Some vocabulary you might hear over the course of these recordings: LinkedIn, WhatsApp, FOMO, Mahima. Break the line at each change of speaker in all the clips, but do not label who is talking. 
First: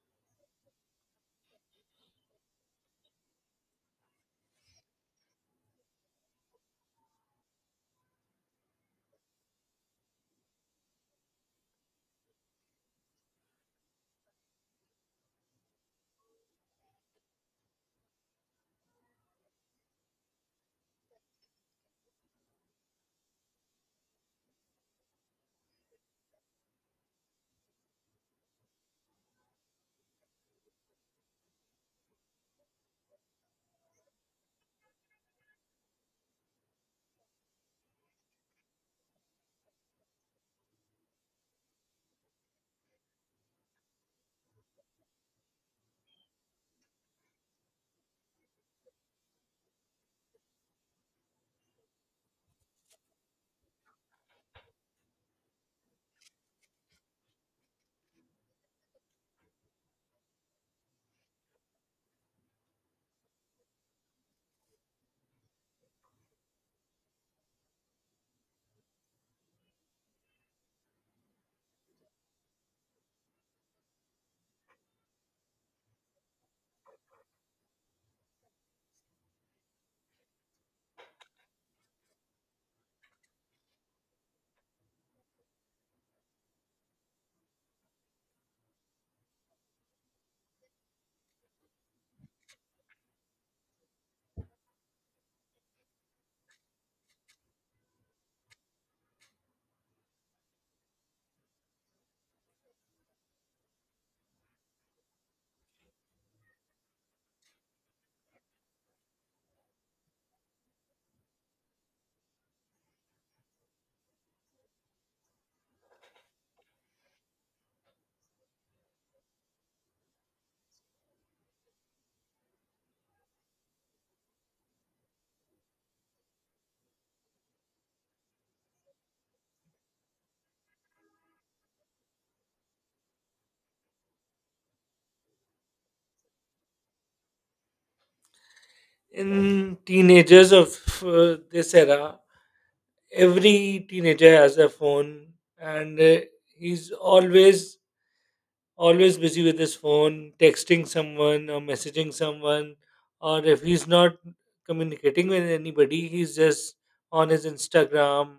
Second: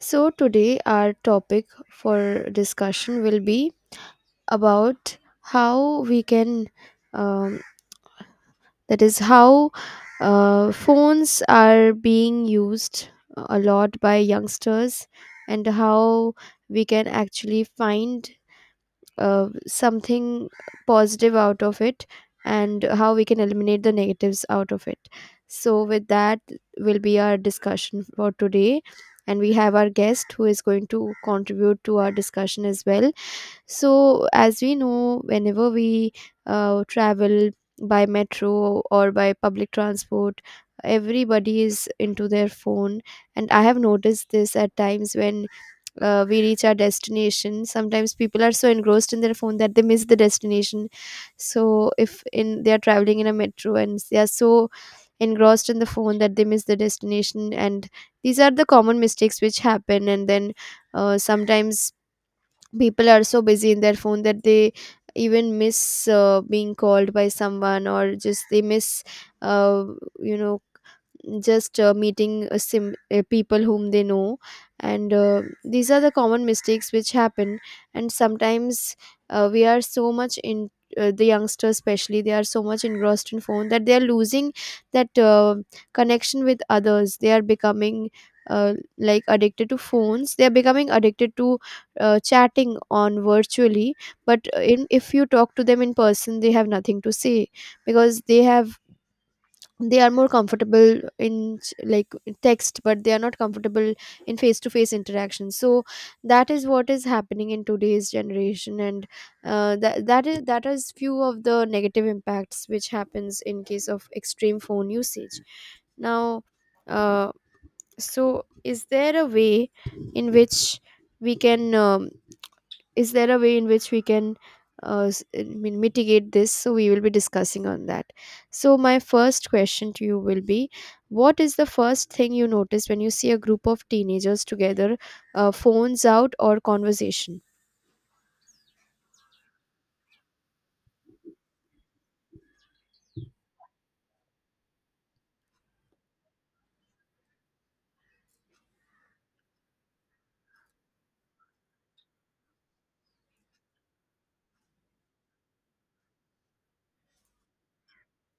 So, today our topic for discussion will be about how we can, um, that is, how phones are being used a lot by youngsters and how we can actually find something positive out of it and how we can eliminate the negatives out of it. So, with that, will be our discussion for today. And we have our guest who is going to contribute to our discussion as well. So, as we know, whenever we travel by metro or by public transport, everybody is into their phone. And I have noticed this at times when we reach our destination, sometimes people are so engrossed in their phone that they miss the destination. So if in they are traveling in a metro and they are so engrossed in the phone that they miss the destination, and these are the common mistakes which happen. And then sometimes people are so busy in their phone that they even miss being called by someone, or just they miss uh, you know just meeting people whom they know. And these are the common mistakes which happen. And sometimes we are so much in the youngsters, especially, they are so much engrossed in phone that they are losing that connection with others. They are becoming like addicted to phones. They are becoming addicted to chatting on virtually, but in if you talk to them in person they have nothing to say because they have they are more comfortable in like text, but they are not comfortable in face to face interaction. So that is what is happening in today's generation. And that is few of the negative impacts which happens in case of extreme phone usage. Now, uh, so is there a way in which we can, is there a way in which we can, I mean, mitigate this? So we will be discussing on that. So my first question to you will be, what is the first thing you notice when you see a group of teenagers together? Phones out or conversation?
In teenagers of this era, every teenager has a phone, and he's always busy with his phone, texting someone or messaging someone, or if he's not communicating with anybody, he's just on his Instagram,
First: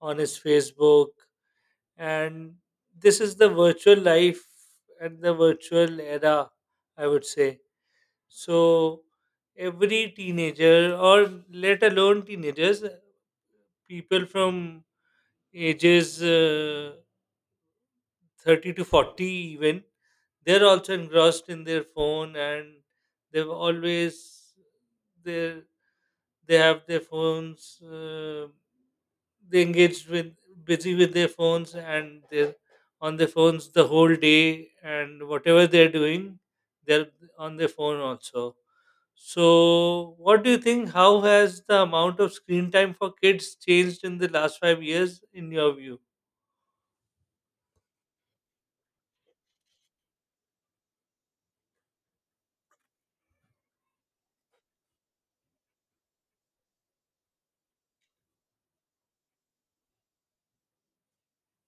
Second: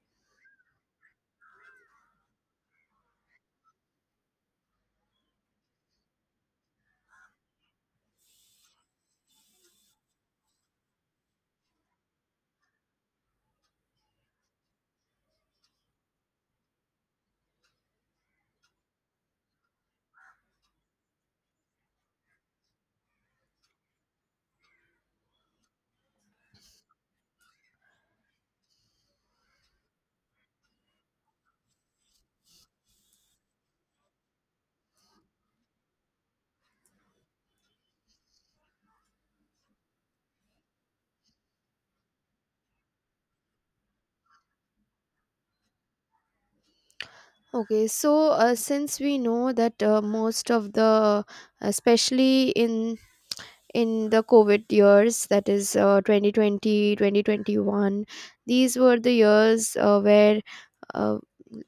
on his Facebook, and this is the virtual life and the virtual era, I would say. So every teenager, or let alone teenagers, people from ages 30 to 40 even, they're also engrossed in their phone and they've always they're they have their phones they engaged with busy with their phones and they're on their phones the whole day, and whatever they're doing, they're on their phone also. So what do you think, how has the amount of screen time for kids changed in the last 5 years in your view?
Okay, so since we know that most of the, especially in the covid years, that is, 2020, 2021, these were the years where uh,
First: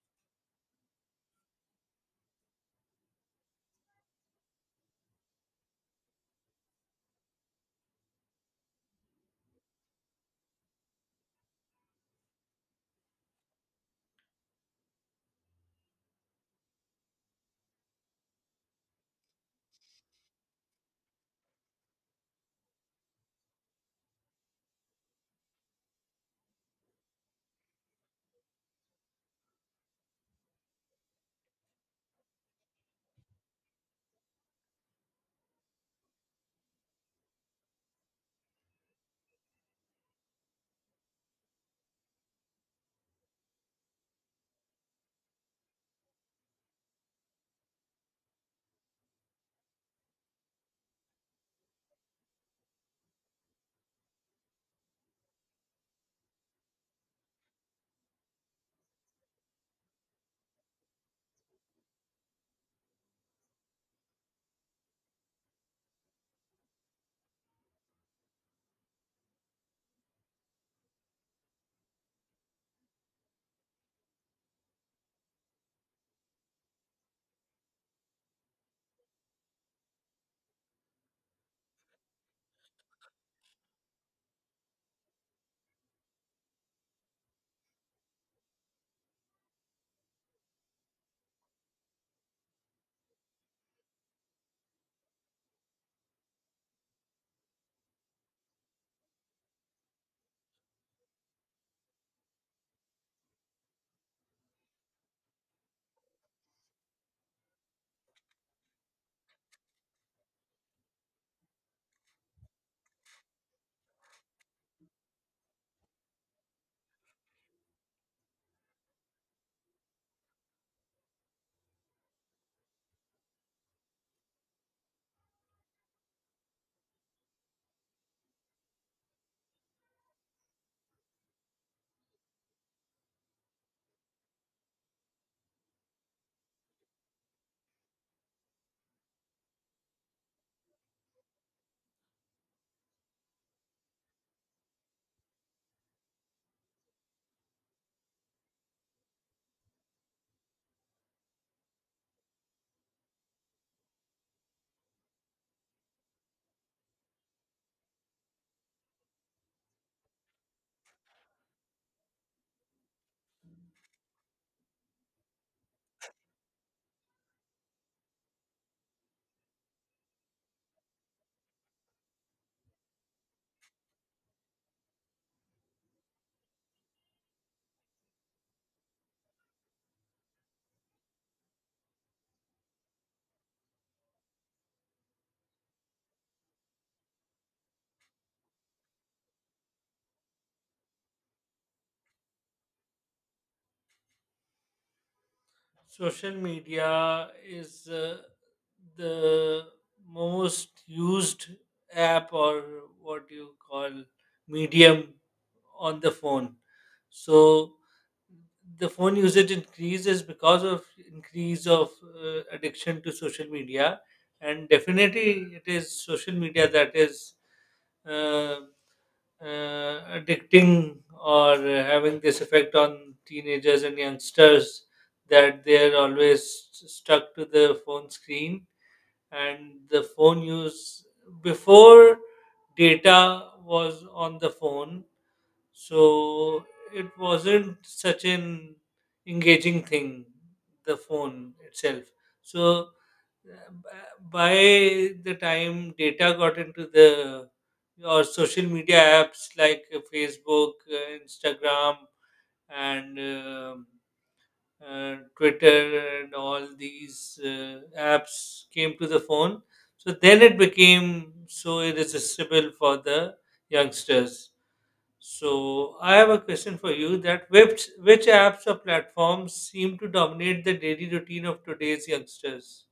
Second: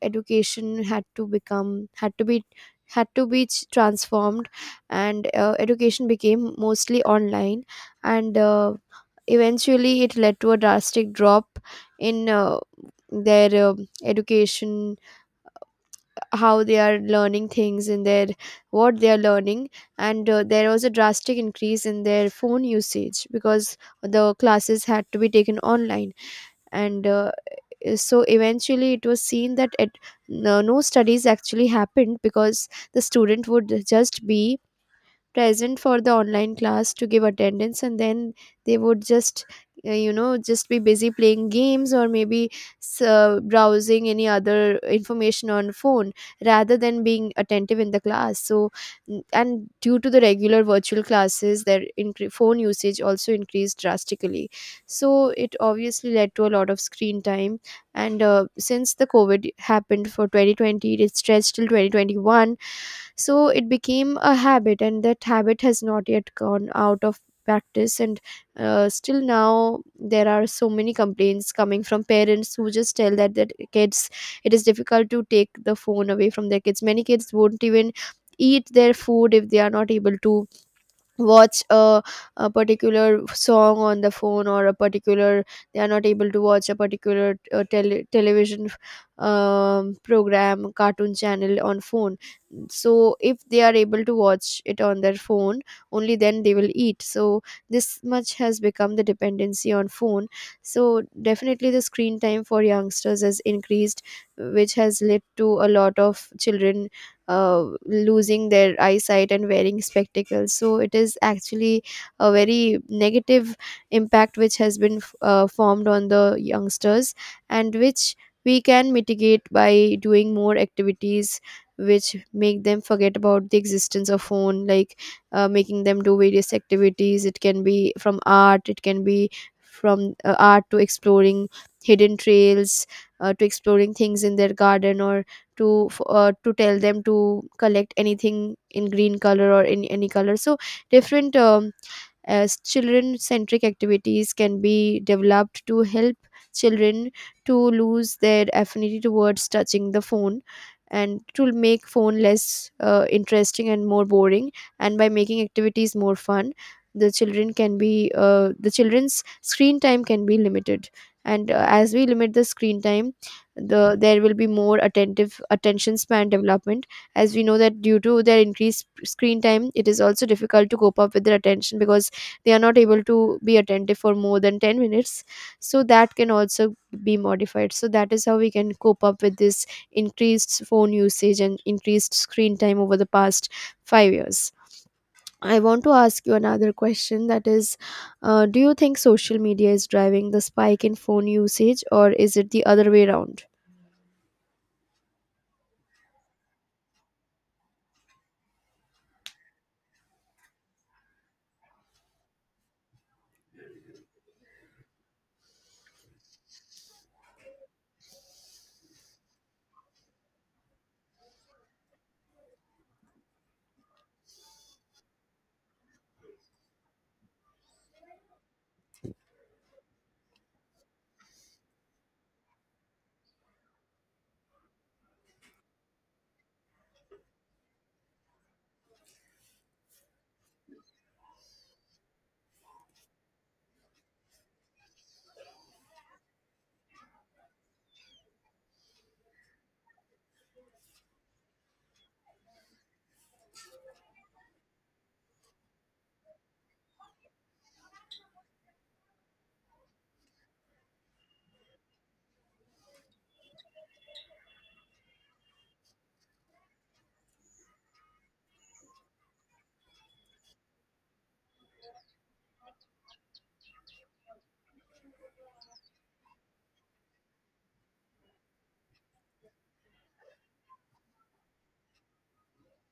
education had to become had to be ch- transformed. And education became mostly online. And eventually it led to a drastic drop in their education, how they are learning things in their what they are learning. And there was a drastic increase in their phone usage because the classes had to be taken online. And so eventually it was seen that no, no studies actually happened, because the student would just be present for the online class to give attendance, and then they would just just be busy playing games or maybe browsing any other information on phone rather than being attentive in the class. So and due to the regular virtual classes their phone usage also increased drastically. So it obviously led to a lot of screen time. And since the covid happened for 2020, it stretched till 2021, so it became a habit and that habit has not yet gone out of practice. And still now there are so many complaints coming from parents who just tell that kids, it is difficult to take the phone away from their kids. Many kids won't even eat their food if they are not able to watch a particular song on the phone, or a particular, they are not able to watch a particular television program cartoon channel on phone. So if they are able to watch it on their phone, only then they will eat. So this much has become the dependency on phone. So definitely the screen time for youngsters has increased, which has led to a lot of children losing their eyesight and wearing spectacles. So it is actually a very negative impact which has been formed on the youngsters, and which we can mitigate by doing more activities which make them forget about the existence of phone, like making them do various activities. It can be from art, it can be from art to exploring hidden trails, to exploring things in their garden, or to to tell them to collect anything in green color or in any color. So different as children centric activities can be developed to help children to lose their affinity towards touching the phone, and to make phone less interesting and more boring. And by making activities more fun, the children's screen time can be limited. And as we limit the screen time, there will be more attentive attention span development, as we know that due to their increased screen time it is also difficult to cope up with their attention, because they are not able to be attentive for more than 10 minutes. So that can also be modified. So that is how we can cope up with this increased phone usage and increased screen time over the past 5 years. I want to ask you another question, that is, do you think social media is driving the spike in phone usage or is it the other way around?
Social media is the most used app or what you call medium on the phone. So the phone usage increases because of increase of addiction to social media, and definitely it is social media that is uh, addicting or having this effect on teenagers and youngsters, that they're always stuck to the phone screen. And the phone use, before data was on the phone, so it wasn't such an engaging thing, the phone itself. So uh, b- by the time data got into the, or social media apps like Facebook, Instagram, and Twitter, and all these apps came to the phone. So then it became so irresistible for the youngsters. So I have a question for you, that which apps or platforms seem to dominate the daily routine of today's youngsters?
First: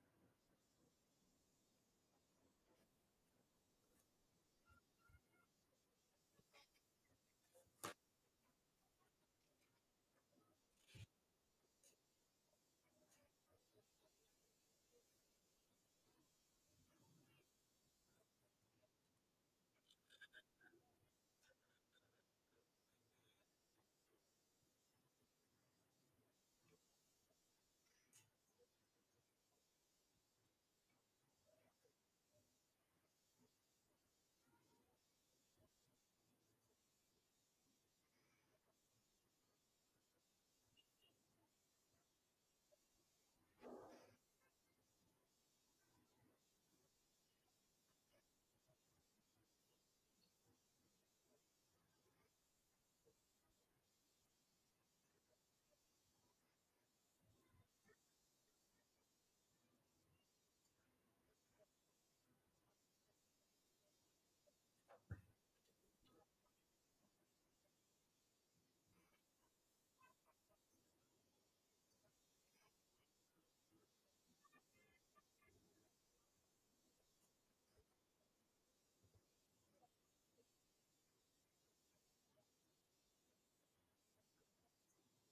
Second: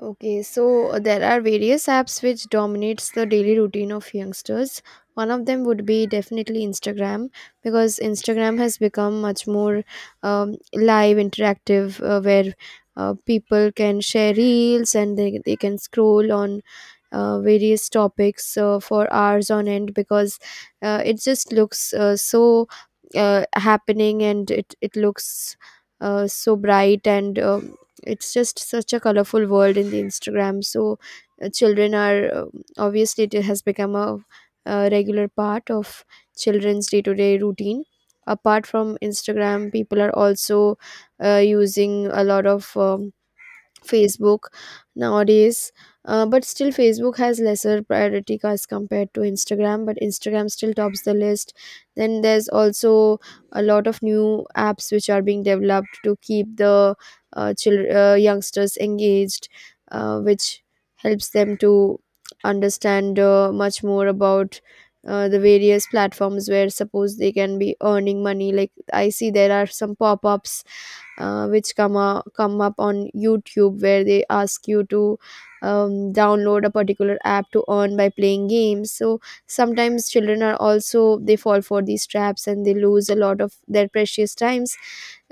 Okay, so there are various apps which dominates the daily routine of youngsters. One of them would be definitely Instagram, because Instagram has become much more live, interactive, where people can share reels and they can scroll on various topics for hours on end, because it just looks so happening, and it looks so bright and it's just such a colorful world in the Instagram. So children are, obviously it has become a regular part of children's day-to-day routine. Apart from Instagram, people are also using a lot of Facebook nowadays. But still, Facebook has lesser priority as compared to Instagram. But Instagram still tops the list. Then there's also a lot of new apps which are being developed to keep the children, youngsters engaged, which helps them to understand much more about the various platforms where suppose they can be earning money. Like I see there are some pop ups which come up on YouTube where they ask you to download a particular app to earn by playing games. So sometimes children are also, they fall for these traps and they lose a lot of their precious times.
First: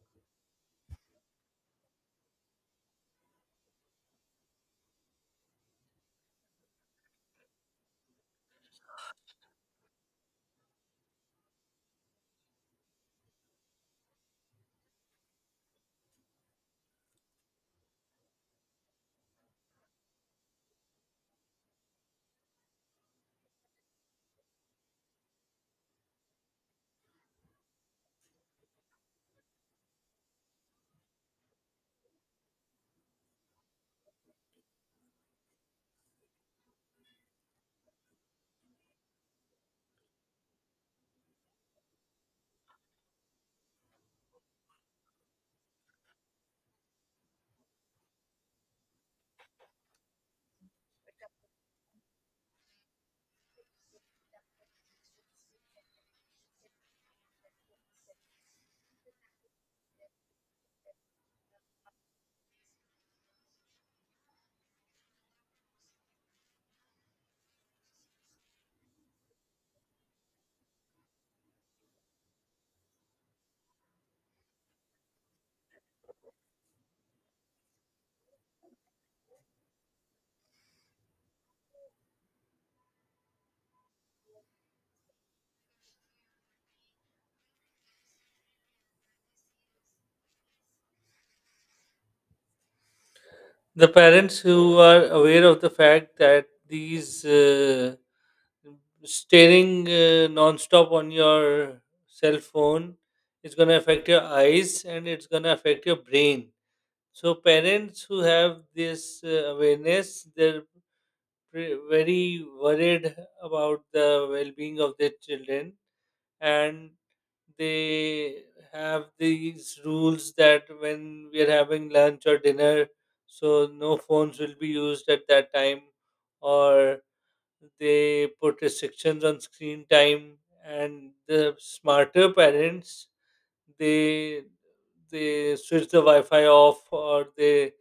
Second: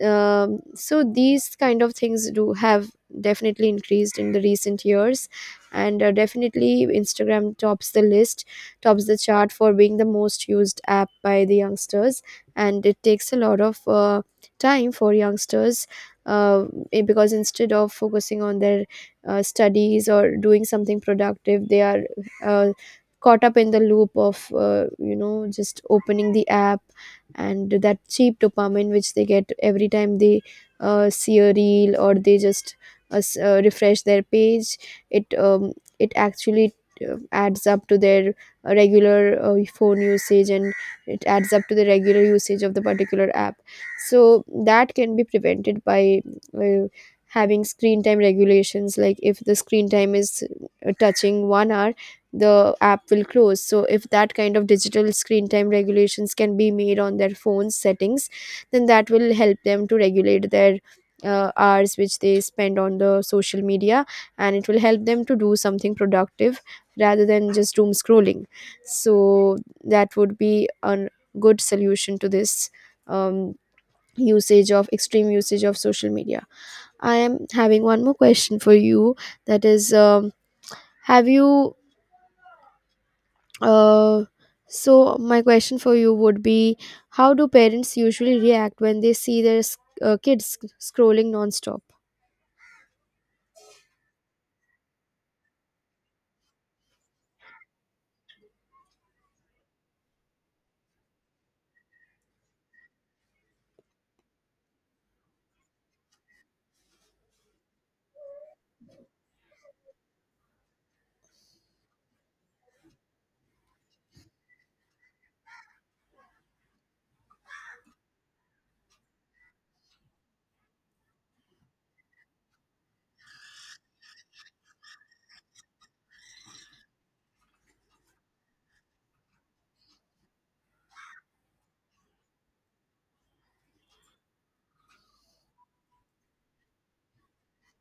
So these kind of things do have definitely increased in the recent years, and definitely Instagram tops the list, tops the chart for being the most used app by the youngsters, and it takes a lot of time for youngsters, uh, because instead of focusing on their studies or doing something productive they are uh, caught up in the loop of just opening the app, and that cheap dopamine which they get every time they see a reel or they just refresh their page, it it actually adds up to their regular phone usage, and it adds up to the regular usage of the particular app. So that can be prevented by uh, having screen time regulations, like if the screen time is touching 1 hour, the app will close. So if that kind of digital screen time regulations can be made on their phone settings, then that will help them to regulate their hours which they spend on the social media, and it will help them to do something productive rather than just doom scrolling. So that would be a good solution to this um, usage, of extreme usage of social media. I am having one more question for you, that is, have you uh, so my question for you would be, how do parents usually react when they see their kids scrolling nonstop?
The parents who are aware of the fact that these staring non-stop on your cell phone is going to affect your eyes and it's going to affect your brain. So parents who have this awareness, they're very worried about the well-being of their children, and they have these rules that when we are having lunch or dinner, so no phones will be used at that time, or they put restrictions on screen time. And the smarter parents, they switch the Wi-Fi off, or they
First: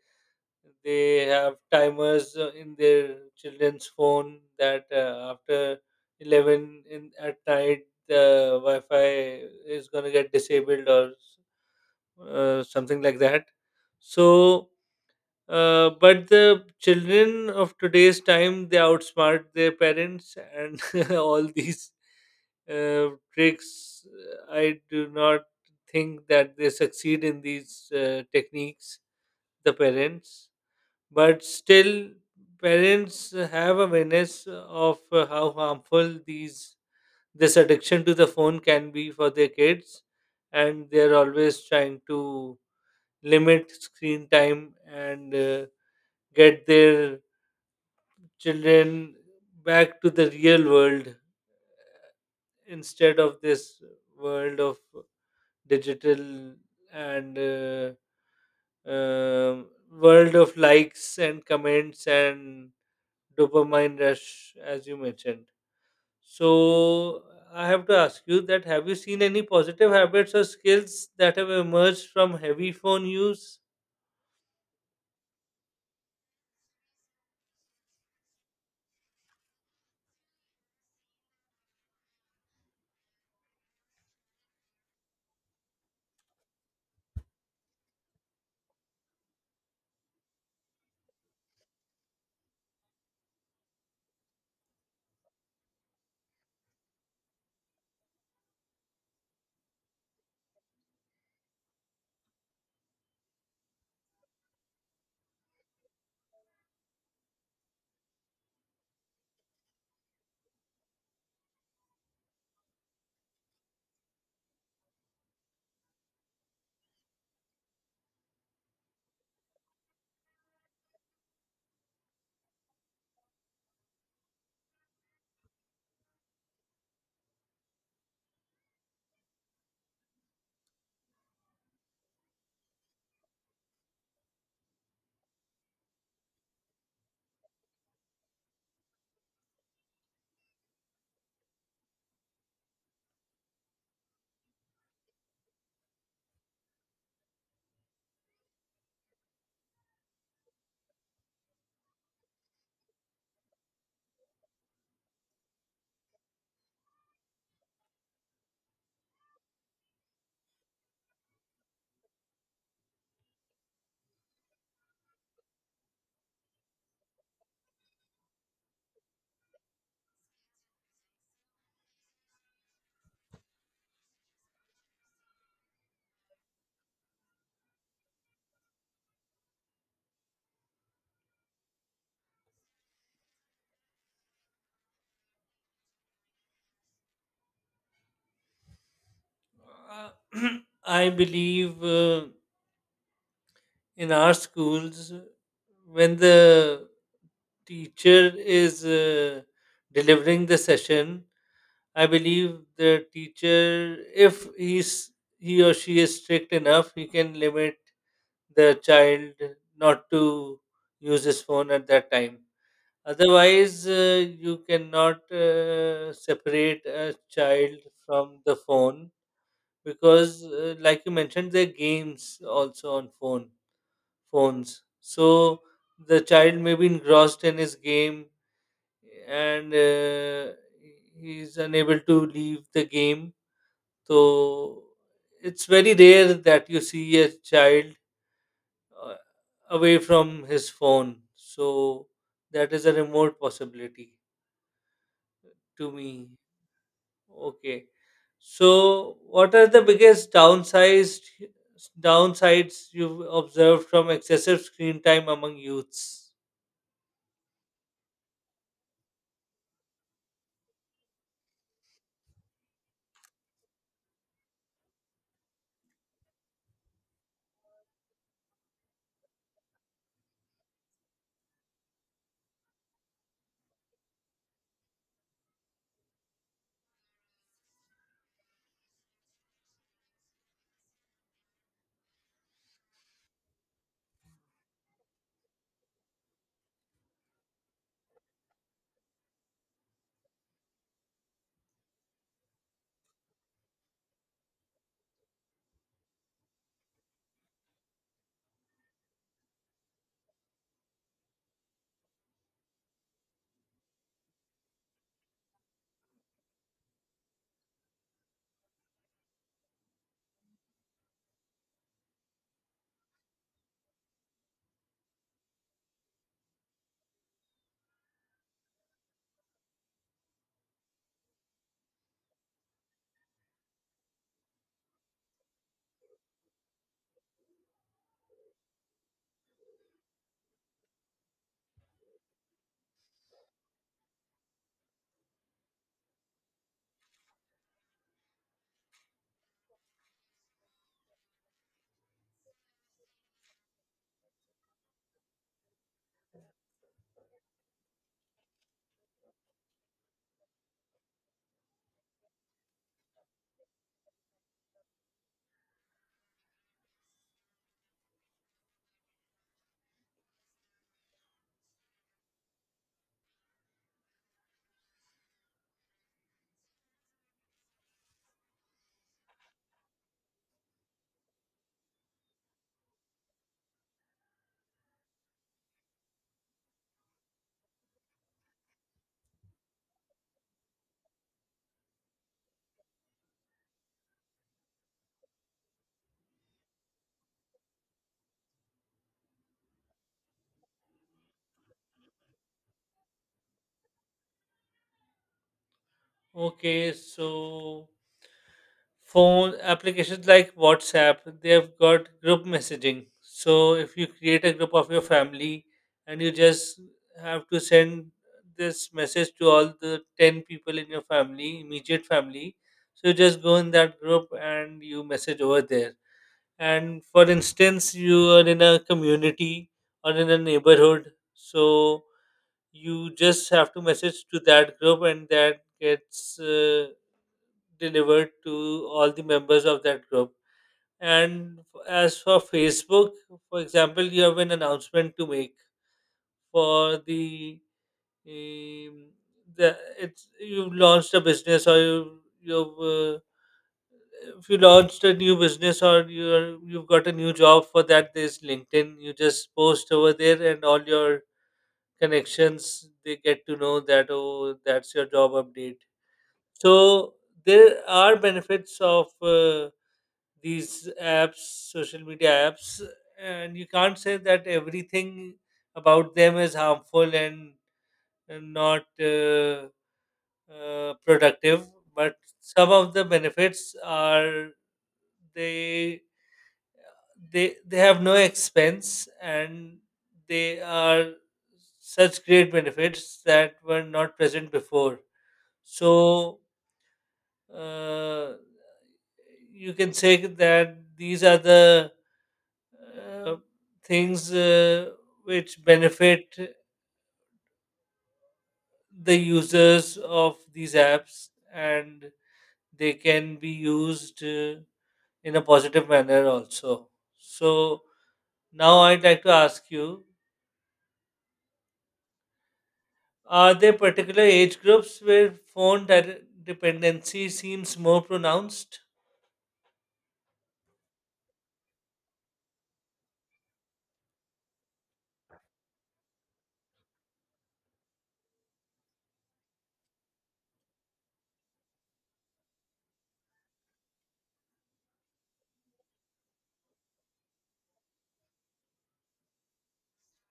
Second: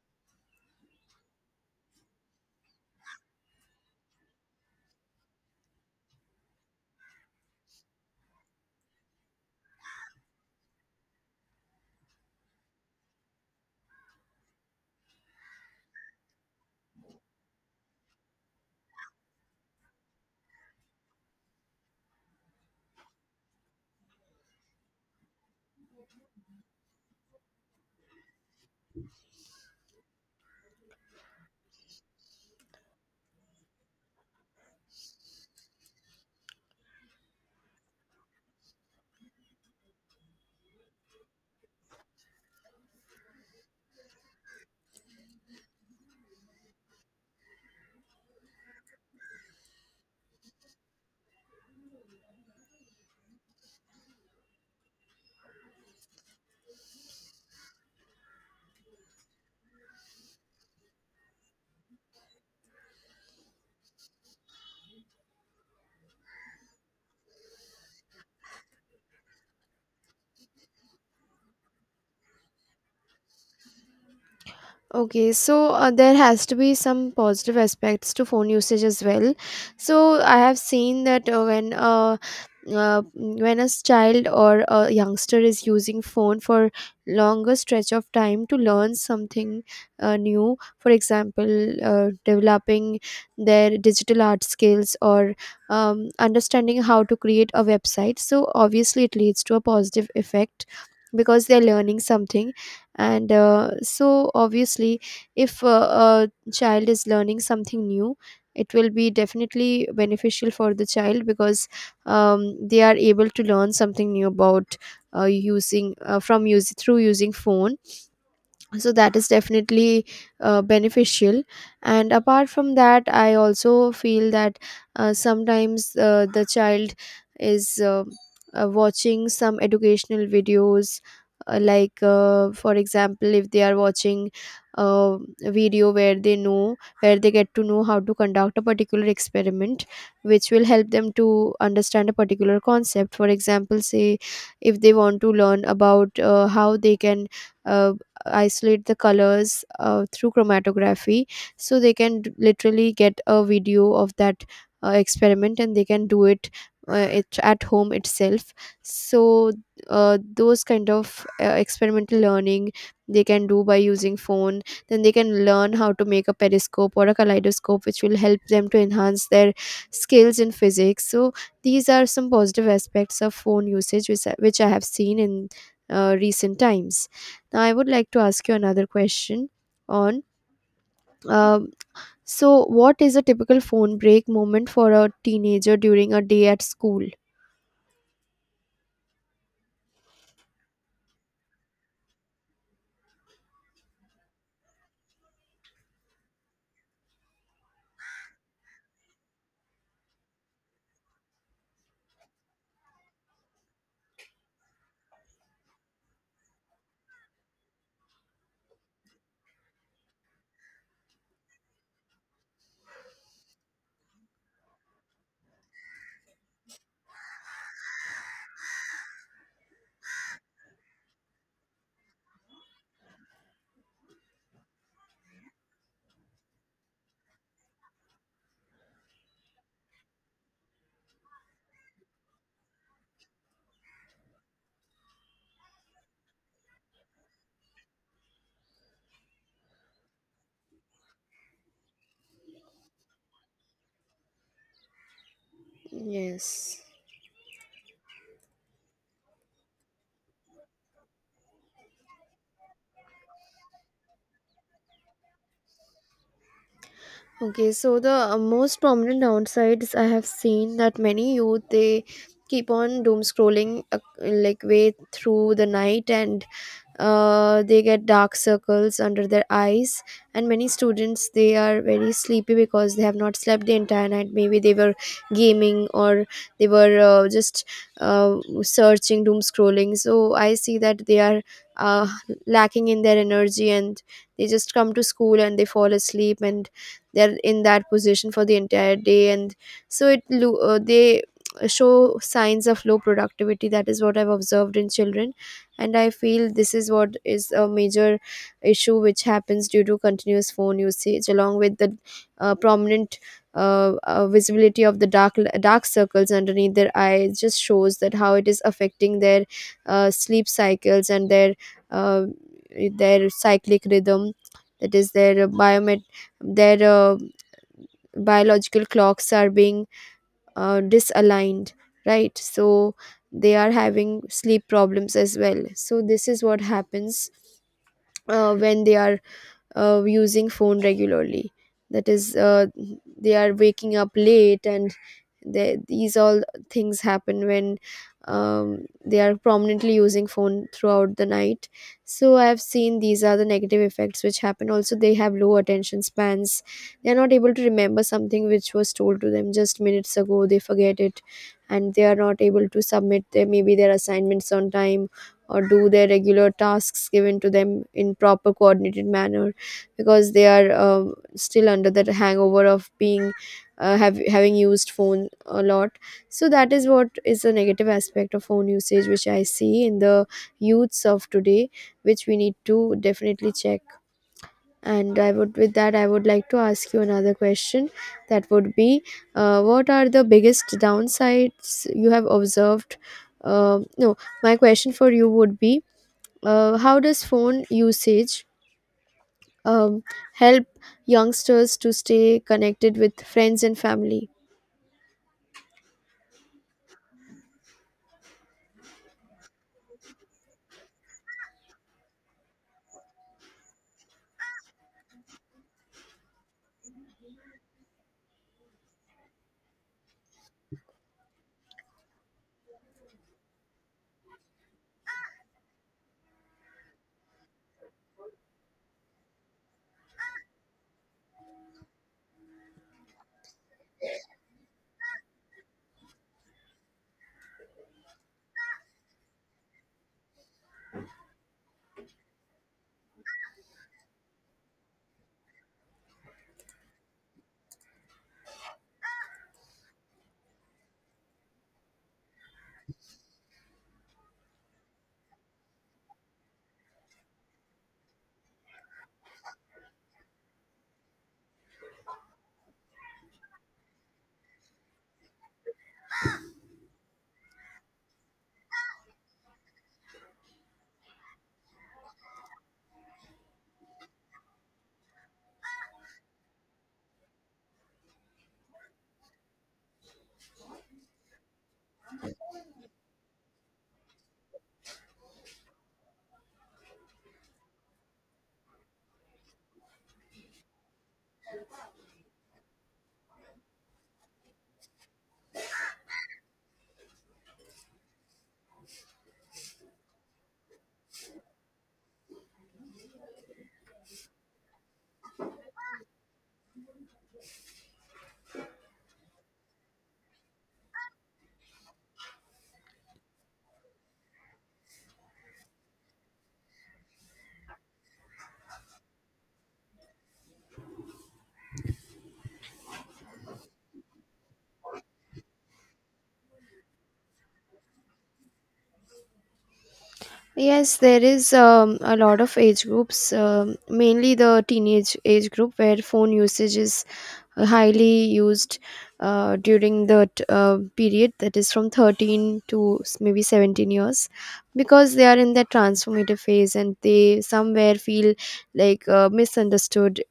have timers in their children's phone that after 11 in at night the Wi-Fi is gonna get disabled, or something like that. So, but the children of today's time, they outsmart their parents and all these tricks. I do not think that they succeed in these techniques, the parents. But still, parents have awareness of how harmful these this addiction to the phone can be for their kids, and they're always trying to limit screen time and get their children back to the real world, instead of this world of digital, and um world of likes and comments and dopamine rush, as you mentioned. So I have to ask you, that have you seen any positive habits or skills that have emerged from heavy phone use?
Okay, so there has to be some positive aspects to phone usage as well. So I have seen that when when a child or a youngster is using phone for longer stretch of time to learn something new, for example, developing their digital art skills or understanding how to create a website. So obviously, it leads to a positive effect because they're learning something, and so obviously, if a child is learning something new, it will be definitely beneficial for the child because they are able to learn something new about using from use through using phone. So that is definitely beneficial. And apart from that, I also feel that sometimes the child is watching some educational videos. Like for example, if they are watching uh, a video where they know where they get to know how to conduct a particular experiment which will help them to understand a particular concept. For example, say if they want to learn about how they can uh, isolate the colors through chromatography, so they can literally get a video of that experiment and they can do uh, it at home itself. So those kind of experimental learning they can do by using phone. Then they can learn how to make a periscope or a kaleidoscope, which will help them to enhance their skills in physics. So these are some positive aspects of phone usage which, which I have seen in recent times. Now, I would like to ask you another question on um, so, what is a typical phone break moment for a teenager during a day at school?
Uh, I believe in our schools, when the teacher is delivering the session, I believe the teacher, if he or she is strict enough, he can limit the child not to use his phone at that time. Otherwise, you cannot separate a child from the phone, because, like you mentioned, there are games also on phones. So the child may be engrossed in his game, and he's unable to leave the game. So it's very rare that you see a child uh, away from his phone. So that is a remote possibility to me.
Yes.
Okay. So, what are the biggest downsides you've observed from excessive screen time among youths?
Okay, so the most prominent downsides I have seen that many youth, they keep on doom scrolling like way through the night, and they get dark circles under their eyes. And many students, they are very sleepy because they have not slept the entire night. Maybe they were gaming, or they were just uh, searching, doom scrolling. So I see that they are uh, lacking in their energy, and they just come to school and they fall asleep, and they're in that position for the entire day. And so they show signs of low productivity. That is what I've observed in children. And I feel this is what is a major issue which happens due to continuous phone usage, along with the prominent visibility of the dark circles underneath their eyes. Just shows that how it is affecting their sleep cycles and their uh, cyclic rhythm. That is their biomet their biological clocks are being disaligned, right? So they are having sleep problems as well. So this is what happens when they are using phone regularly. That is, they are waking up late, and these all things happen when they are prominently using phone throughout the night. So I have seen these are the negative effects which happen. Also, they have low attention spans. They are not able to remember something which was told to them just minutes ago. They forget it, and they are not able to submit their maybe their assignments on time, or do their regular tasks given to them in proper coordinated manner, because they are still under that hangover of being have having used phone a lot. So that is what is a negative aspect of phone usage which I see in the youths of today, which we need to definitely check. And I would with that I would like to ask you another question. That would be what are the biggest downsides you have observed no my question for you would be, how does phone usage um, help youngsters to stay connected with friends and family?
Okay, so phone applications like WhatsApp, they've got group messaging. So if you create a group of your family and you just have to send this message to all the 10 people in your family, immediate family, so you just go in that group and you message over there. And for instance, you are in a community or in a neighborhood, so you just have to message to that group, and that gets delivered to all the members of that group. And as for Facebook, for example, you have an announcement to make for um, the it's you've launched a business, or you've if you launched a new business, or you've got a new job, for that there's LinkedIn. You just post over there and all your connections, they get to know that, oh, that's your job update. So there are benefits of these apps, social media apps, and you can't say that everything about them is harmful and not productive. But some of the benefits are, they they they have no expense, and they are such great benefits that were not present before. So uh, you can say that these are the uh, things which benefit the users of these apps, and they can be used in a positive manner also. So now I'd like to ask you, are there particular age groups where phone dependency seems more pronounced?
Yes, there is a lot of age groups, mainly the teenage age group, where phone usage is highly used during that period, that is from 13 to maybe 17 years, because they are in that transformative phase and they somewhere feel misunderstood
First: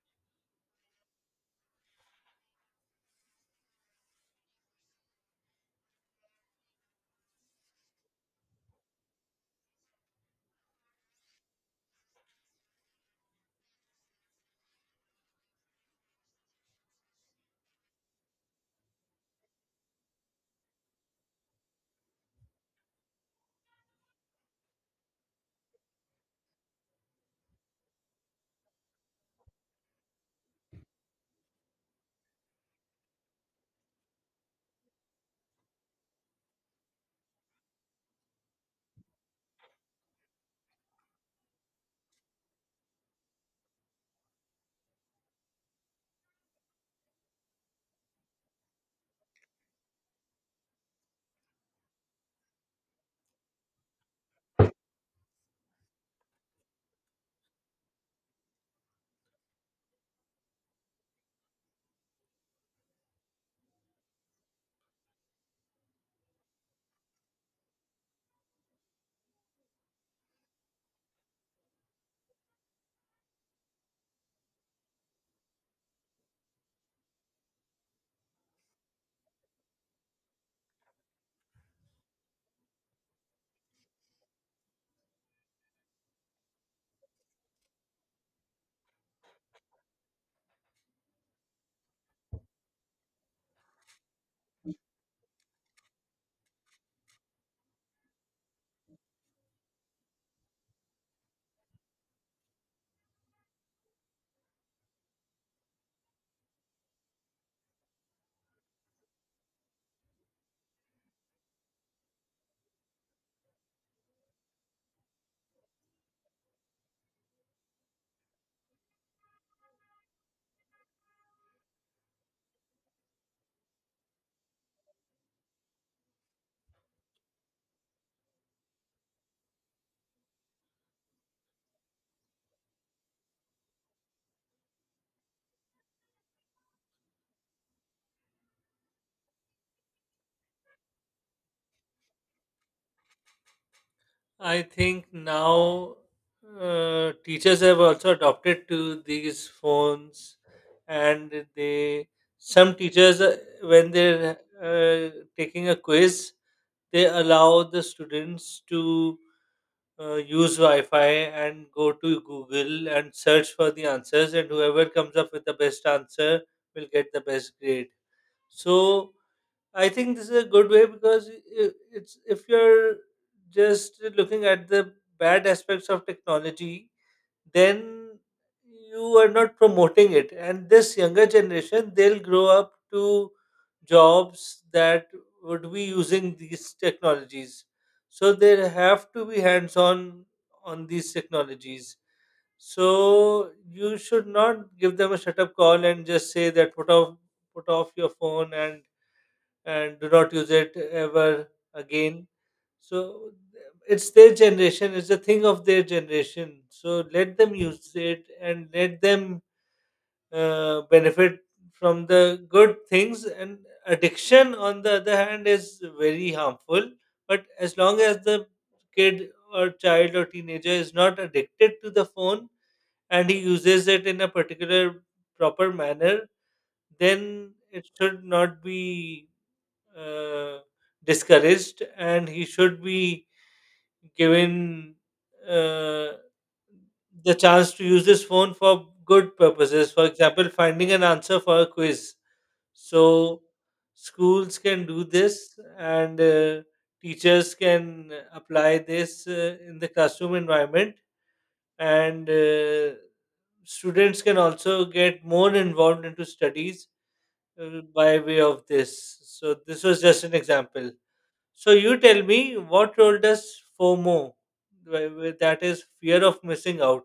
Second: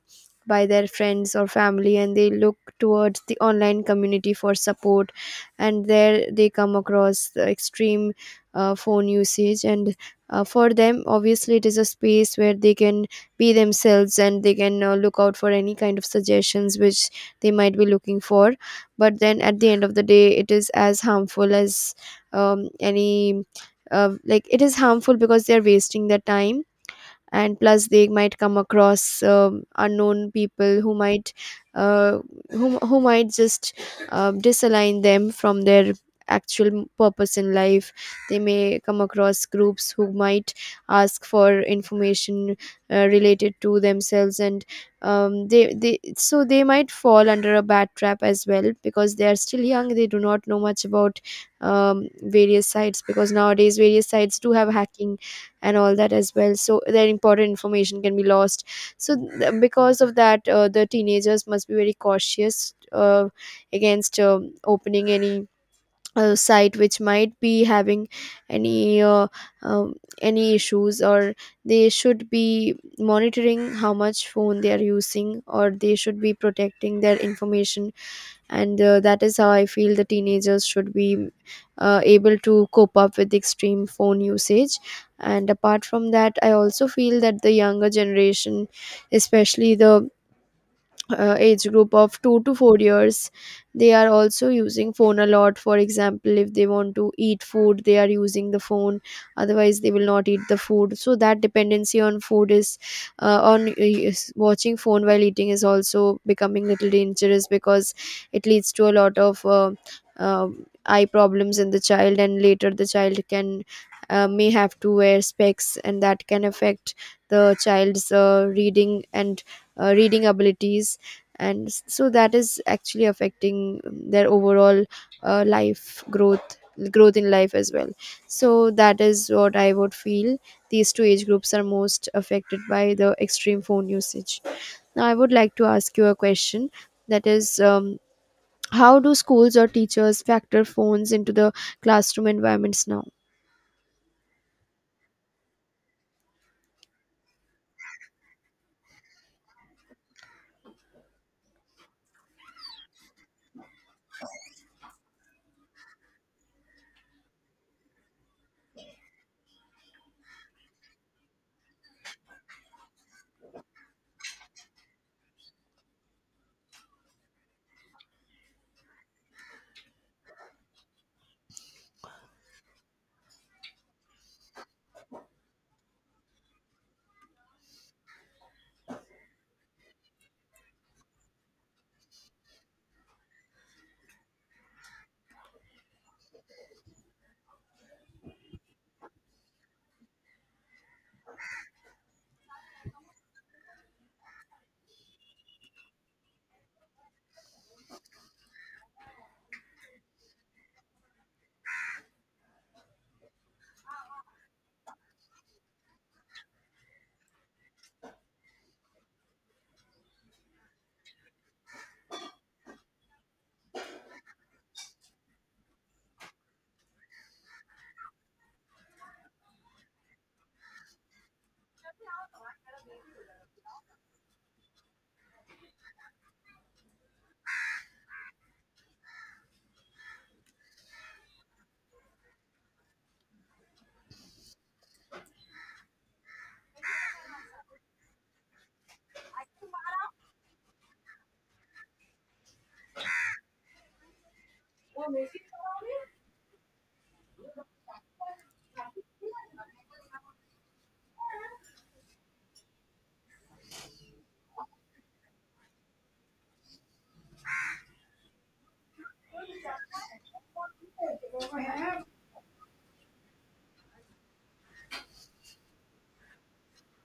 by their friends or family, and they look towards the online community for support. And there they come across the extreme phone usage. And for them, obviously, it is a space where they can be themselves, and they can look out for any kind of suggestions which they might be looking for. But then at the end of the day, it is as harmful as any like it is harmful because they are wasting their time. And plus, they might come across unknown people who might uh, who might just disalign them from their actual purpose in life. They may come across groups who might ask for information related to themselves. And they, so they might fall under a bad trap as well, because they are still young, they do not know much about various sites, because nowadays various sites do have hacking and all that as well, so their important information can be lost. So because of that, the teenagers must be very cautious against opening any site which might be having any uh, um, any issues, or they should be monitoring how much phone they are using, or they should be protecting their information. And that is how I feel the teenagers should be able to cope up with extreme phone usage. And apart from that, I also feel that the younger generation, especially the age group of 2 to 4 years, they are also using phone a lot. For example, if they want to eat food, they are using the phone, otherwise they will not eat the food. So that dependency on food is uh, on uh, watching phone while eating is also becoming little dangerous, because it leads to a lot of um eye problems in the child. And later, the child can may have to wear specs, and that can affect the child's reading abilities. And so that is actually affecting their overall life growth growth in life as well. So that is what I would feel, these two age groups are most affected by the extreme phone usage. Now I would like to ask you a question, that is, how do schools or teachers factor phones into the classroom environments now?
I think now teachers have also adopted to these phones, and they, some teachers when they're taking a quiz, they allow the students to use Wi-Fi and go to Google and search for the answers, and whoever comes up with the best answer will get the best grade. So I think this is a good way, because it's if you're just looking at the bad aspects of technology, then you are not promoting it. And this younger generation, they'll grow up to jobs that would be using these technologies. So they have to be hands-on on these technologies. So you should not give them a shut-up call and just say that put off your phone and do not use it ever again. So it's their generation, it's a thing of their generation. So let them use it and let them benefit from the good things. And addiction, on the other hand, is very harmful. But as long as the kid or child or teenager is not addicted to the phone and he uses it in a particular proper manner, then it should not be uh, discouraged, and he should be given uh, the chance to use his phone for good purposes, for example finding an answer for a quiz. So schools can do this and teachers can apply this in the classroom environment, and students can also get more involved into studies by way of this. So this was just an example. So you tell me, what role does FOMO, that is fear of missing out,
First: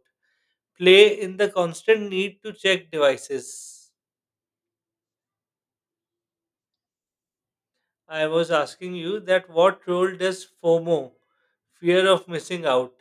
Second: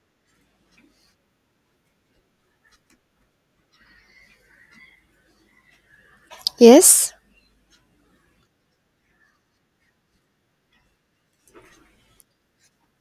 play in the constant need to check devices?
Yes,
I was asking you that what role does FOMO, fear of missing out,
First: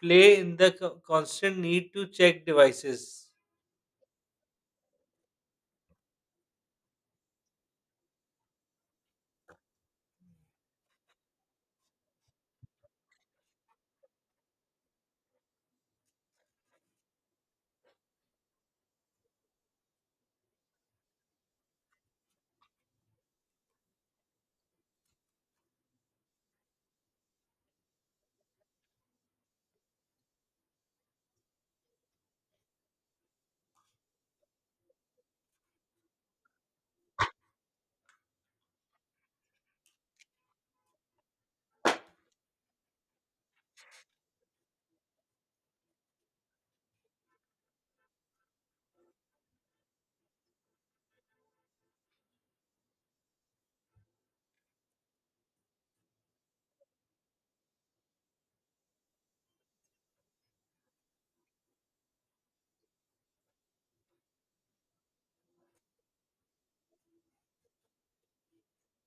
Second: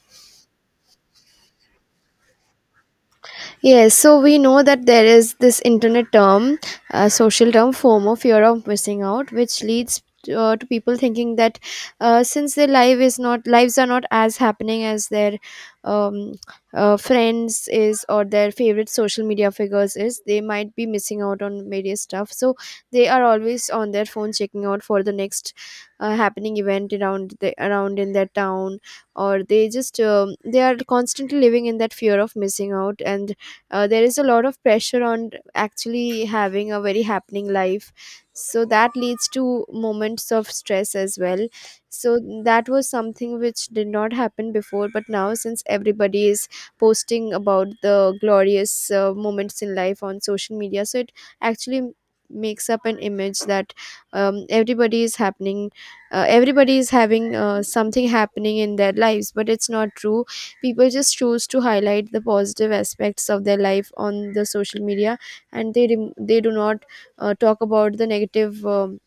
play in the constant need to check devices?
Yes, so we know that there is this internet term, social term, FOMO, fear of missing out, which leads to people thinking that since their life is not lives are not as happening as their um, friends is, or their favorite social media figures is, they might be missing out on various stuff. So they are always on their phone checking out for the next happening event around in their town, or they just they are constantly living in that fear of missing out. And there is a lot of pressure on actually having a very happening life, so that leads to moments of stress as well. So that was something which did not happen before, but now since everybody is posting about the glorious moments in life on social media, so it actually makes up an image that everybody is happening, everybody is having something happening in their lives, but it's not true. People just choose to highlight the positive aspects of their life on the social media, and they do not talk about the negative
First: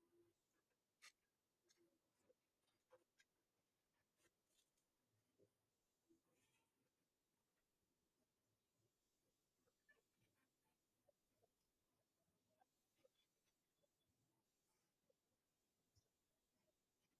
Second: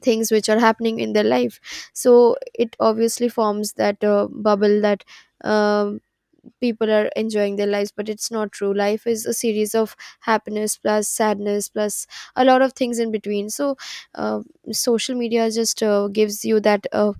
things which are happening in their life. So it obviously forms that bubble that um people are enjoying their lives, but it's not true. Life is a series of happiness plus sadness plus a lot of things in between. So uh, social media just gives you that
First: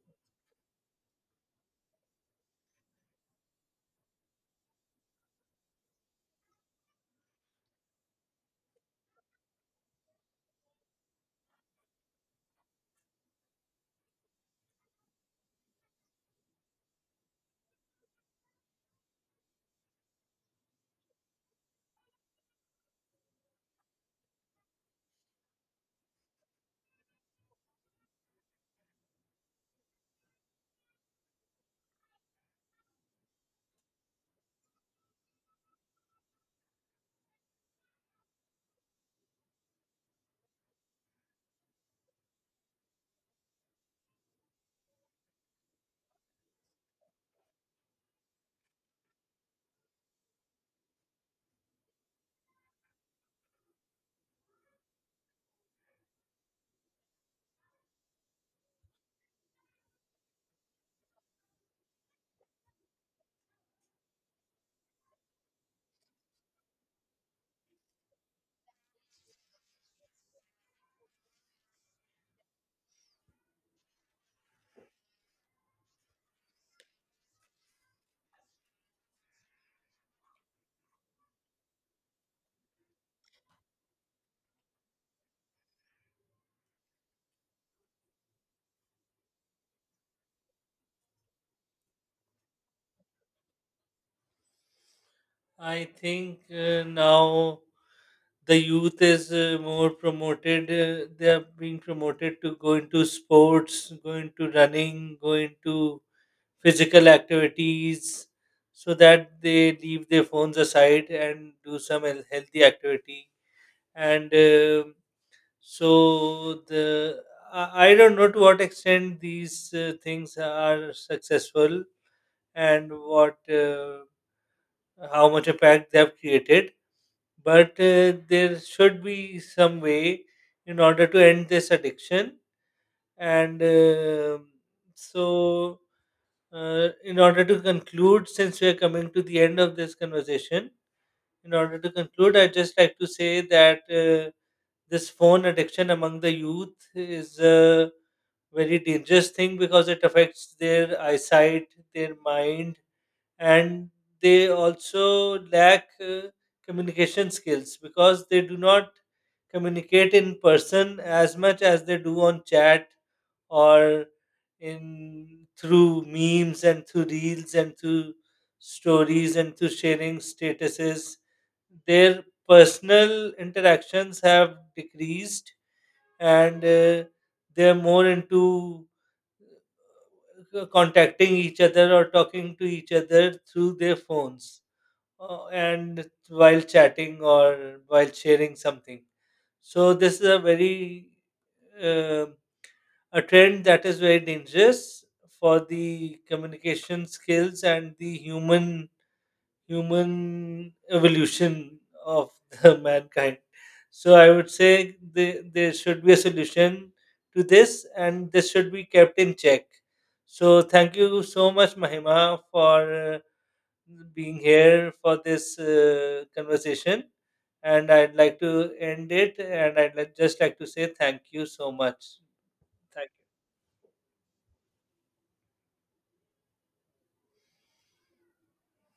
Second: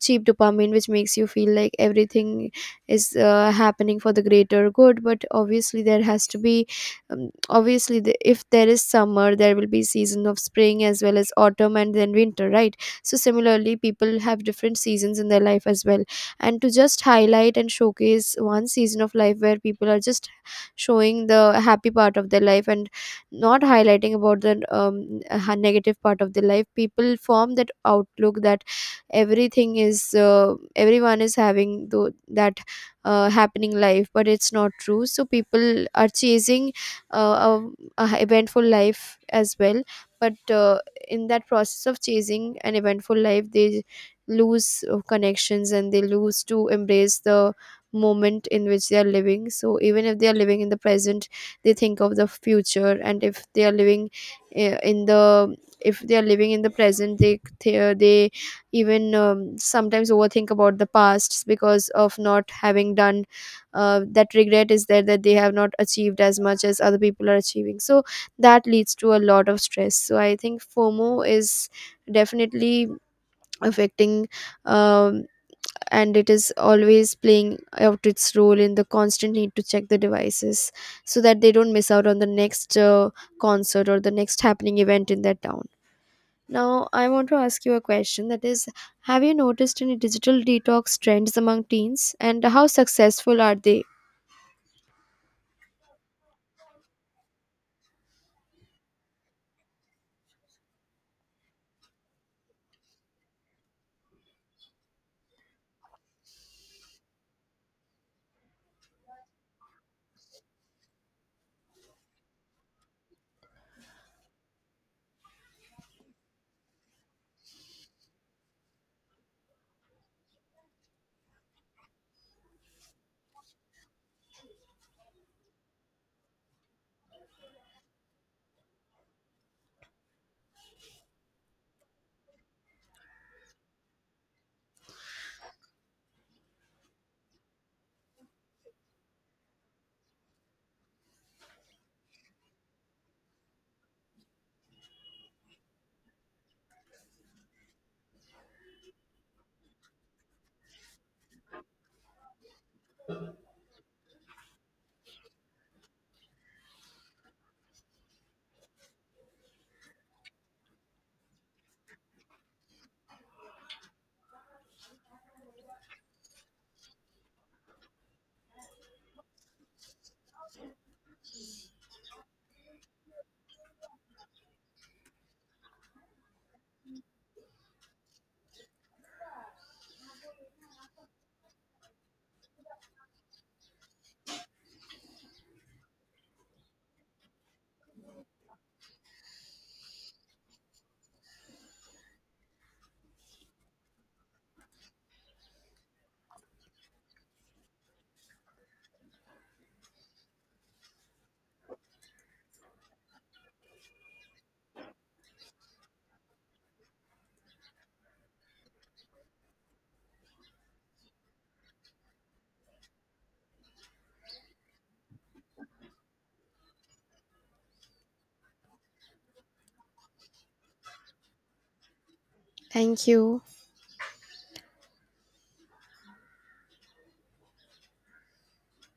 cheap dopamine which makes you feel like everything is happening for the greater good. But obviously, there has to be if there is summer, there will be season of spring as well as autumn and then winter, right? So similarly, people have different seasons in their life as well. And to just highlight and showcase one season of life, where people are just showing the happy part of their life and not highlighting about the negative part of their life, people form that outlook that everything is everyone is having tho- that happening life, but it's not true. So people are chasing uh, a eventful life as well. But in that process of chasing an eventful life, they lose connections, and they lose to embrace the moment in which they are living. So even if they are living in the present, they think of the future. And if they are living in the if they are living in the present, they even sometimes overthink about the past, because of not having done that regret is there, that they have not achieved as much as other people are achieving. So that leads to a lot of stress. So I think FOMO is definitely affecting um, and it is always playing out its role in the constant need to check the devices, so that they don't miss out on the next concert or the next happening event in that town. Now I want to ask you a question, that is, have you noticed any digital detox trends among teens and how successful are they?
I think now the youth is more promoted. They are being promoted to go into sports, go into running, go into physical activities, so that they leave their phones aside and do some healthy activity. And so the, I don't know to what extent these things are successful and what how much impact they have created. But there should be some way in order to end this addiction. And so, in order to conclude, since we are coming to the end of this conversation, in order to conclude, I'd just like to say that this phone addiction among the youth is a very dangerous thing, because it affects their eyesight, their mind, and they also lack communication skills, because they do not communicate in person as much as they do on chat, or in through memes and through reels and through stories and through sharing statuses. Their personal interactions have decreased, and they're more into contacting each other or talking to each other through their phones, and while chatting or while sharing something. So this is a very um, a trend that is very dangerous for the communication skills and the human evolution of the mankind. So I would say there should be a solution to this, and this should be kept in check. So thank you so much, Mahima, for being here for this conversation. And I'd like to end it, and I'd just like to say thank you so much.
Thank
Thank
you.